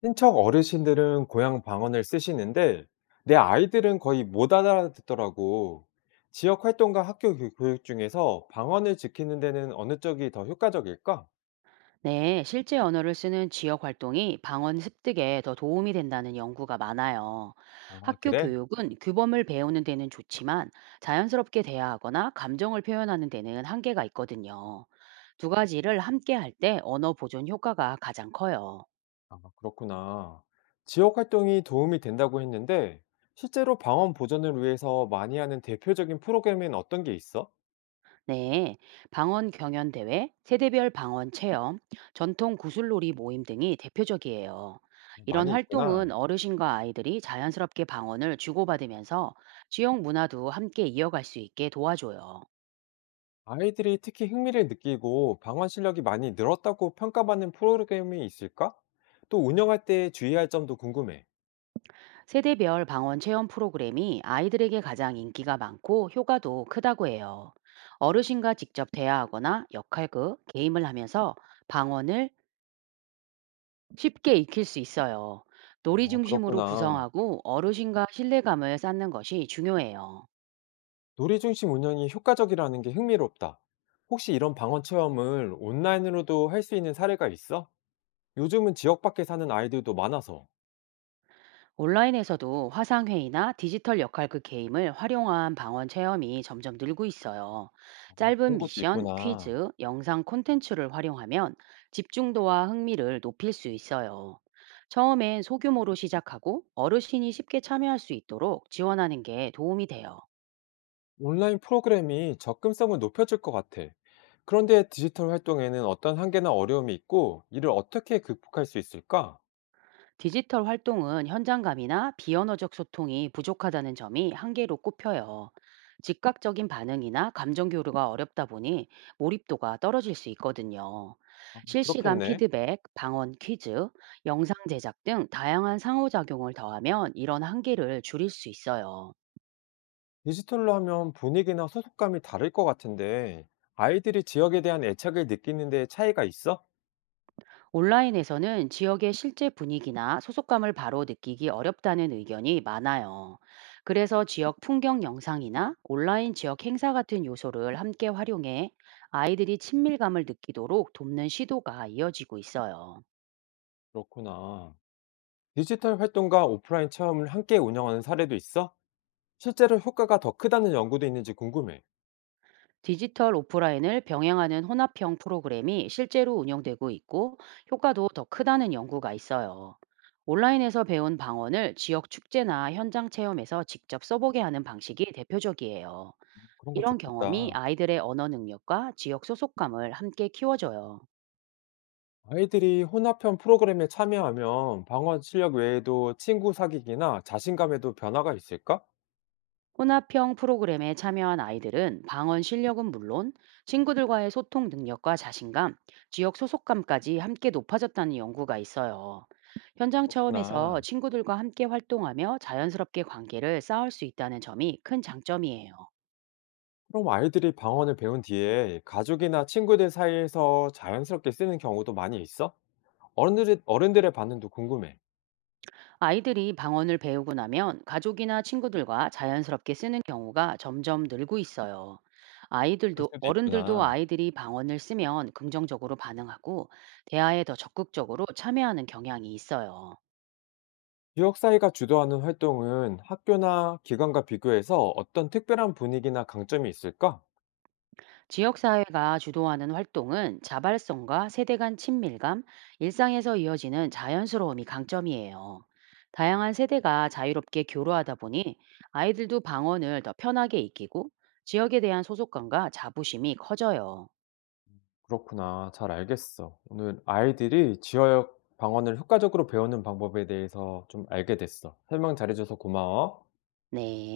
친척 어르신들은 고향 방언을 쓰시는데 내 아이들은 거의 못 알아듣더라고. 지역 활동과 학교 교육 중에서 방언을 지키는 데는 어느 쪽이 더 효과적일까? 네, 실제 언어를 쓰는 지역 활동이 방언 습득에 더 도움이 된다는 연구가 많아요. 아, 학교 그래? 교육은 규범을 배우는 데는 좋지만 자연스럽게 대화하거나 감정을 표현하는 데는 한계가 있거든요. 두 가지를 함께 할 때 언어 보존 효과가 가장 커요. 아, 그렇구나. 지역 활동이 도움이 된다고 했는데 실제로 방언 보존을 위해서 많이 하는 대표적인 프로그램엔 어떤 게 있어? 네, 방언 경연 대회, 세대별 방언 체험, 전통 구슬놀이 모임 등이 대표적이에요. 이런 많이 있구나. 활동은 어르신과 아이들이 자연스럽게 방언을 주고받으면서 지역 문화도 함께 이어갈 수 있게 도와줘요. 아이들이 특히 흥미를 느끼고 방언 실력이 많이 늘었다고 평가받는 프로그램이 있을까? 또 운영할 때 주의할 점도 궁금해. 세대별 방언 체험 프로그램이 아이들에게 가장 인기가 많고 효과도 크다고 해요. 어르신과 직접 대화하거나 역할극, 게임을 하면서 방언을 쉽게 익힐 수 있어요. 아, 놀이 중심으로 그렇구나. 구성하고 어르신과 신뢰감을 쌓는 것이 중요해요. 놀이 중심 운영이 효과적이라는 게 흥미롭다. 혹시 이런 방언 체험을 온라인으로도 할 수 있는 사례가 있어? 요즘은 지역 밖에 사는 아이들도 많아서. 온라인에서도 화상회의나 디지털 역할극 게임을 활용한 방언 체험이 점점 늘고 있어요. 아, 짧은 그런 것도 미션, 있구나. 퀴즈, 영상 콘텐츠를 활용하면 집중도와 흥미를 높일 수 있어요. 처음엔 소규모로 시작하고 어르신이 쉽게 참여할 수 있도록 지원하는 게 도움이 돼요. 온라인 프로그램이 접근성을 높여줄 것 같아. 그런데 디지털 활동에는 어떤 한계나 어려움이 있고, 이를 어떻게 극복할 수 있을까? 디지털 활동은 현장감이나 비언어적 소통이 부족하다는 점이 한계로 꼽혀요. 즉각적인 반응이나 감정 교류가 어렵다 보니 몰입도가 떨어질 수 있거든요. 아, 실시간 그렇겠네. 피드백, 방언 퀴즈, 영상 제작 등 다양한 상호작용을 더하면 이런 한계를 줄일 수 있어요. 디지털로 하면 분위기나 소속감이 다를 것 같은데, 아이들이 지역에 대한 애착을 느끼는 데 차이가 있어? 온라인에서는 지역의 실제 분위기나 소속감을 바로 느끼기 어렵다는 의견이 많아요. 그래서 지역 풍경 영상이나 온라인 지역 행사 같은 요소를 함께 활용해 아이들이 친밀감을 느끼도록 돕는 시도가 이어지고 있어요. 그렇구나. 디지털 활동과 오프라인 체험을 함께 운영하는 사례도 있어? 실제로 효과가 더 크다는 연구도 있는지 궁금해. 디지털 오프라인을 병행하는 혼합형 프로그램이 실제로 운영되고 있고 효과도 더 크다는 연구가 있어요. 온라인에서 배운 방언을 지역 축제나 현장 체험에서 직접 써보게 하는 방식이 대표적이에요. 그런 거 이런 경험이 좋겠다. 아이들의 언어 능력과 지역 소속감을 함께 키워줘요. 아이들이 혼합형 프로그램에 참여하면 방어 실력 외에도 친구 사귀기나 자신감에도 변화가 있을까? 혼합형 프로그램에 참여한 아이들은 방언 실력은 물론 친구들과의 소통 능력과 자신감, 지역 소속감까지 함께 높아졌다는 연구가 있어요. 현장 그렇구나. 체험에서 친구들과 함께 활동하며 자연스럽게 관계를 쌓을 수 있다는 점이 큰 장점이에요. 그럼 아이들이 방언을 배운 뒤에 가족이나 친구들 사이에서 자연스럽게 쓰는 경우도 많이 있어? 어른들의 반응도 궁금해. 아이들이 방언을 배우고 나면 가족이나 친구들과 자연스럽게 쓰는 경우가 점점 늘고 있어요. 그럴 아이들도 수도 어른들도 있구나. 아이들이 방언을 쓰면 긍정적으로 반응하고 대화에 더 적극적으로 참여하는 경향이 있어요. 지역 사회가 주도하는 활동은 학교나 기관과 비교해서 어떤 특별한 분위기나 강점이 있을까? 지역사회가 주도하는 활동은 자발성과 세대 간 친밀감, 일상에서 이어지는 자연스러움이 강점이에요. 다양한 세대가 자유롭게 교류하다 보니 아이들도 방언을 더 편하게 익히고 지역에 대한 소속감과 자부심이 커져요. 그렇구나. 잘 알겠어. 오늘 아이들이 지역 방언을 효과적으로 배우는 방법에 대해서 좀 알게 됐어. 설명 잘해줘서 고마워. 네.